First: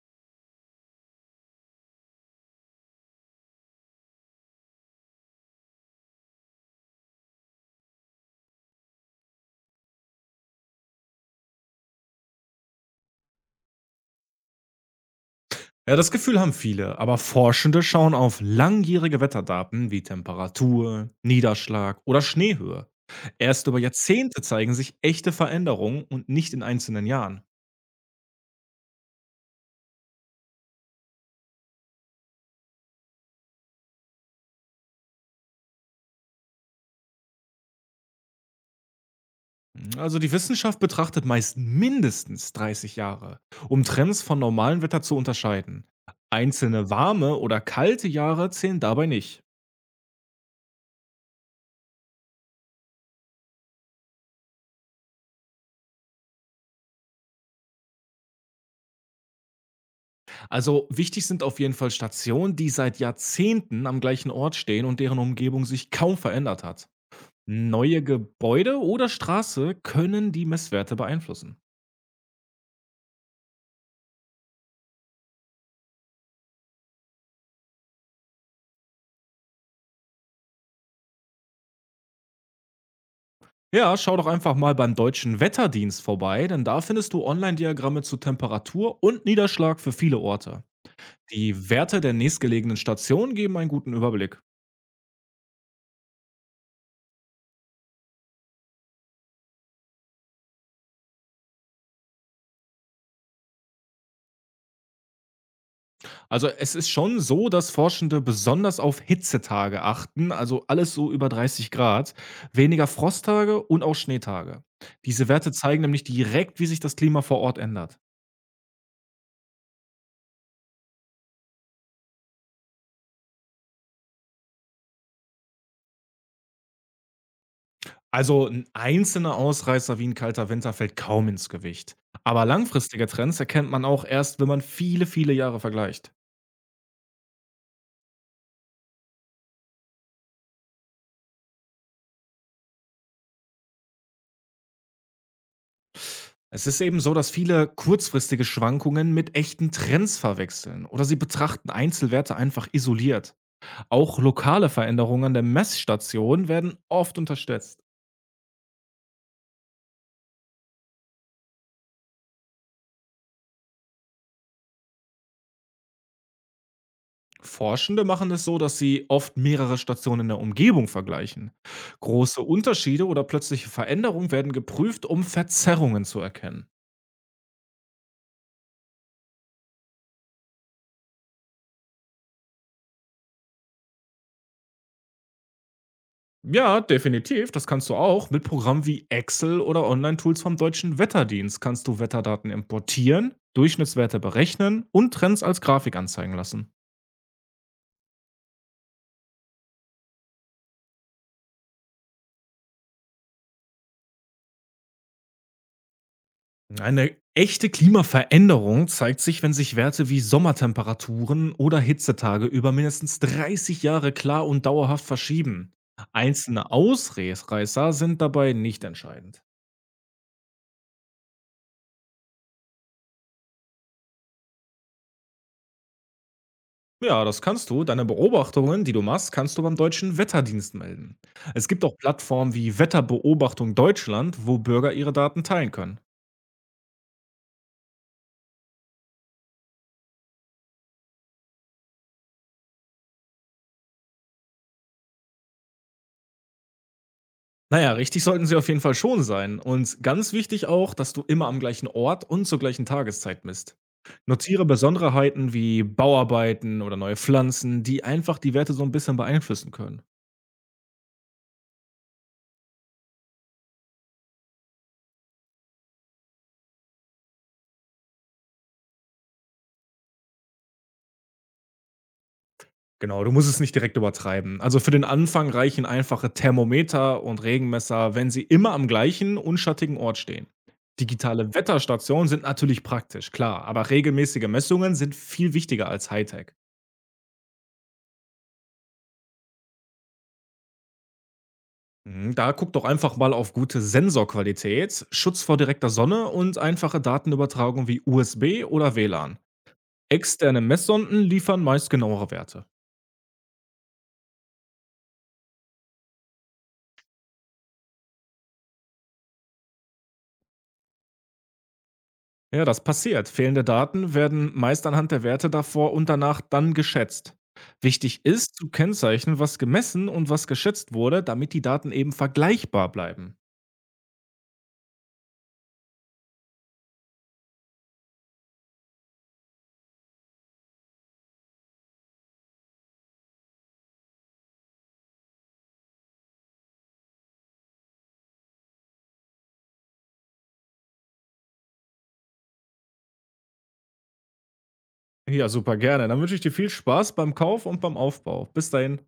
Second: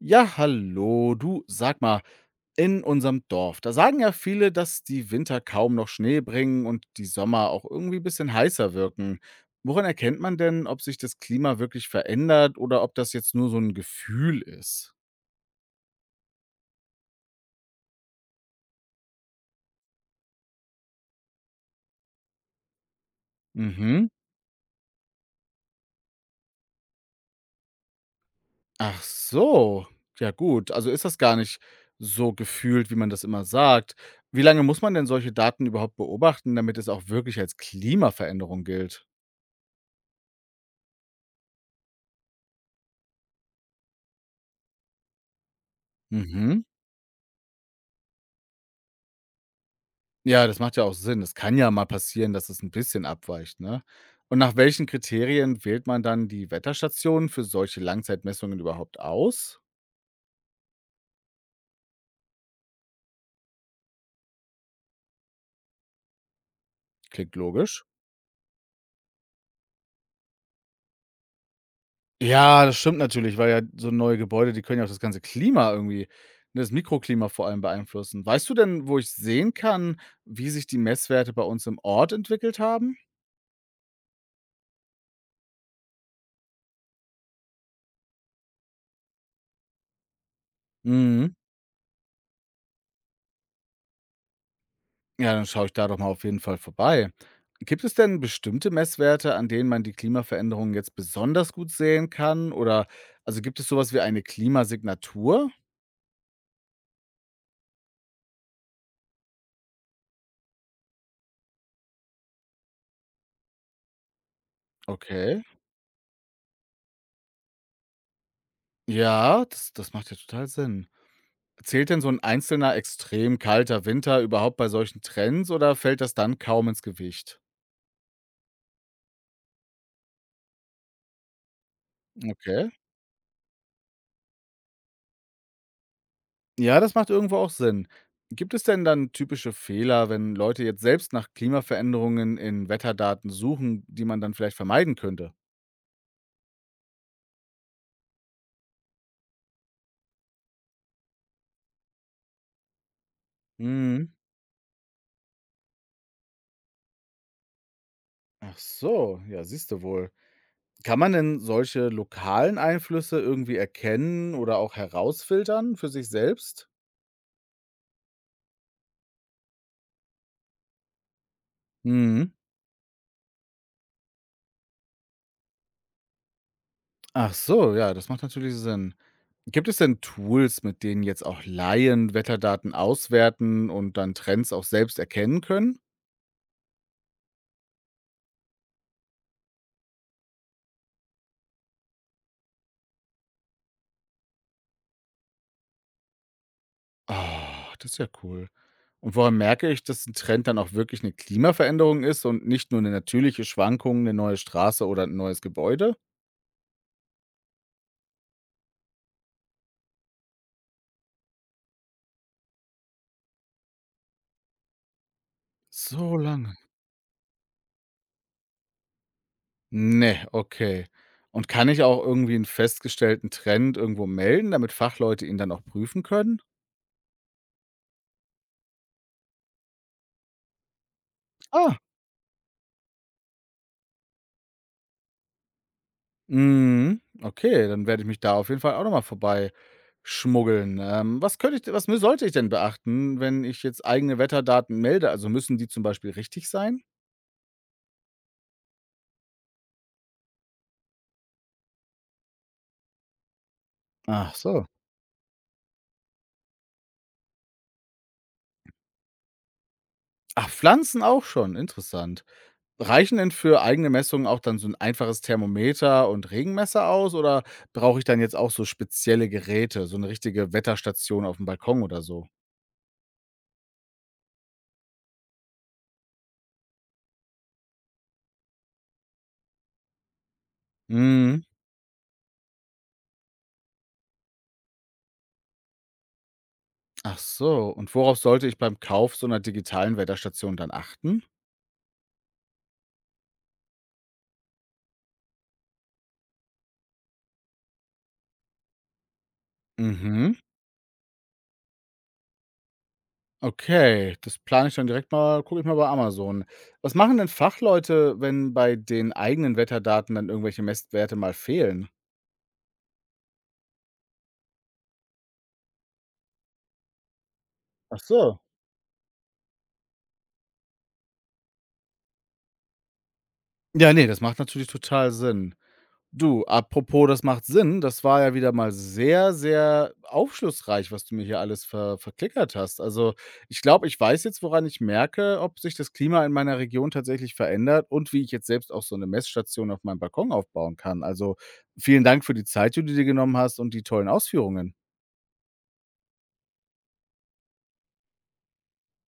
Ja, hallo. Du, sag mal, in unserem Dorf, da sagen ja viele, dass die Winter kaum noch Schnee bringen und die Sommer auch irgendwie ein bisschen heißer wirken. Woran erkennt man denn, ob sich das Klima wirklich verändert oder ob das jetzt nur so ein Gefühl ist? Ja, das Gefühl haben viele, aber Forschende schauen auf langjährige Wetterdaten wie Temperatur, Niederschlag oder Schneehöhe. Erst über Mhm. Jahrzehnte zeigen sich echte Veränderungen und nicht in einzelnen Jahren. Ach so. Ja gut, also ist das gar nicht so gefühlt, wie man das immer sagt. Wie lange muss man denn solche Daten überhaupt beobachten, damit es auch wirklich als Klimaveränderung gilt? Also die Wissenschaft betrachtet meist mindestens 30 Jahre, um Trends von normalem Wetter zu unterscheiden. Mhm. Einzelne warme oder kalte Jahre zählen dabei nicht. Ja, das macht ja auch Sinn. Es kann ja mal passieren, dass es ein bisschen abweicht, ne? Und nach welchen Kriterien wählt man dann die Wetterstationen für solche Langzeitmessungen überhaupt aus? Also wichtig sind auf jeden Fall Stationen, die seit Jahrzehnten am gleichen Ort stehen und deren Umgebung sich kaum verändert hat. Klingt logisch. Neue Gebäude oder Straße können die Messwerte beeinflussen. Ja, das stimmt natürlich, weil ja so neue Gebäude, die können ja auch das ganze Klima irgendwie ne, das Mikroklima vor allem beeinflussen. Weißt du denn, wo ich sehen kann, wie sich die Messwerte bei uns im Ort entwickelt haben? Ja, schau doch einfach mal beim deutschen Wetterdienst vorbei, denn da findest du Online-Diagramme zu Temperatur und Niederschlag für viele Orte. Mhm. Die Werte der nächstgelegenen Station geben einen guten Überblick. Ja, dann schaue ich da doch mal auf jeden Fall vorbei. Gibt es denn bestimmte Messwerte, an denen man die Klimaveränderungen jetzt besonders gut sehen kann? Oder also gibt es sowas wie eine Klimasignatur? Also es ist schon so, dass Forschende besonders auf Hitzetage achten, also alles so über 30 Grad, weniger Frosttage und auch Schneetage. Diese Okay. Werte zeigen nämlich direkt, wie sich das Klima vor Ort ändert. Ja, das macht ja total Sinn. Zählt denn so ein einzelner extrem kalter Winter überhaupt bei solchen Trends oder fällt das dann kaum ins Gewicht? Also ein einzelner Ausreißer wie ein kalter Winter fällt kaum ins Gewicht. Aber Okay. langfristige Trends erkennt man auch erst, wenn man viele, viele Jahre vergleicht. Ja, das macht irgendwo auch Sinn. Gibt es denn dann typische Fehler, wenn Leute jetzt selbst nach Klimaveränderungen in Wetterdaten suchen, die man dann vielleicht vermeiden könnte? Es ist eben so, dass viele kurzfristige Schwankungen mit echten Trends verwechseln oder sie betrachten Einzelwerte einfach isoliert. Mhm. Auch lokale Veränderungen an der Messstation werden oft unterschätzt. Ach so, ja, siehst du wohl. Kann man denn solche lokalen Einflüsse irgendwie erkennen oder auch herausfiltern für sich selbst? Forschende machen es so, dass sie oft mehrere Stationen in der Umgebung vergleichen. Mhm. Große Unterschiede oder plötzliche Veränderungen werden geprüft, um Verzerrungen zu erkennen. Ach so, ja, das macht natürlich Sinn. Gibt es denn Tools, mit denen jetzt auch Laien Wetterdaten auswerten und dann Trends auch selbst erkennen können? Ja, definitiv, das kannst du auch. Mit Programmen wie Excel oder Online-Tools vom Deutschen Wetterdienst kannst du Wetterdaten importieren, Durchschnittswerte berechnen und Trends als Grafik anzeigen lassen. Ah, das ist ja cool. Und woran merke ich, dass ein Trend dann auch wirklich eine Klimaveränderung ist und nicht nur eine natürliche Schwankung, eine neue Straße oder ein neues Gebäude? Eine echte Klimaveränderung zeigt sich, wenn sich Werte wie Sommertemperaturen oder Hitzetage über mindestens 30 Jahre klar und dauerhaft verschieben. So lange. Einzelne Ausreißer sind dabei nicht entscheidend. Ne, okay. Und kann ich auch irgendwie 'n festgestellten Trend irgendwo melden, damit Fachleute ihn dann auch prüfen können? Ja, das kannst du. Deine Beobachtungen, die du machst, kannst du beim deutschen Wetterdienst melden. Es Ah. gibt auch Plattformen wie Wetterbeobachtung Deutschland, wo Bürger ihre Daten teilen können. Mhm, okay, dann werde ich mich da auf jeden Fall auch noch mal vorbeischmuggeln. Was könnte ich de was mü sollte ich denn beachten, wenn ich jetzt eigene Wetterdaten melde? Also, müssen die zum Beispiel richtig sein? Naja, richtig sollten sie auf jeden Fall schon sein. Und ganz wichtig auch, dass du immer am gleichen Ort und zur gleichen Tageszeit misst. Ach Notiere so. Besonderheiten wie Bauarbeiten oder neue Pflanzen, die einfach die Werte so ein bisschen beeinflussen können. Ach, Pflanzen auch schon, interessant. Reichen denn für eigene Messungen auch dann so 'n einfaches Thermometer und Regenmesser aus oder brauche ich dann jetzt auch so spezielle Geräte, so 'ne richtige Wetterstation aufm Balkon oder so? Genau, du musst es nicht direkt übertreiben. Also für den Anfang reichen einfache Thermometer und Regenmesser, wenn sie immer am gleichen, unschattigen Ort stehen. Mhm. Digitale Wetterstationen sind natürlich praktisch, klar, aber regelmäßige Messungen sind viel wichtiger als Hightech. Ach so. Und worauf sollte ich beim Kauf so 'ner digitalen Wetterstation dann achten? Mhm. Da guck doch einfach mal auf gute Sensorqualität, Schutz vor direkter Sonne und einfache Datenübertragung wie USB oder WLAN. Mhm. Externe Messsonden liefern meist genauere Werte. Okay, das plane ich dann direkt mal gucke ich mal bei Amazon. Was machen denn Fachleute, wenn bei den eigenen Wetterdaten dann irgendwelche Messwerte mal fehlen? Ja, das passiert. Fehlende Daten werden meist anhand der Werte davor und danach dann geschätzt. Ach Wichtig so. ist zu kennzeichnen, was gemessen und was geschätzt wurde, damit die Daten eben vergleichbar bleiben. Ja, ne, das macht natürlich total Sinn. Du, apropos, das macht Sinn. Das war ja wieder mal sehr, sehr aufschlussreich, was du mir hier alles verklickert hast. Also, ich glaube, ich weiß jetzt, woran ich merke, ob sich das Klima in meiner Region tatsächlich verändert und wie ich jetzt selbst auch so eine Messstation auf meinem Balkon aufbauen kann. Also, vielen Dank für die Zeit, die du dir genommen hast und die tollen Ausführungen. Ja, super gerne. Dann wünsche ich dir viel Spaß beim Kauf und beim Aufbau. Bis dahin.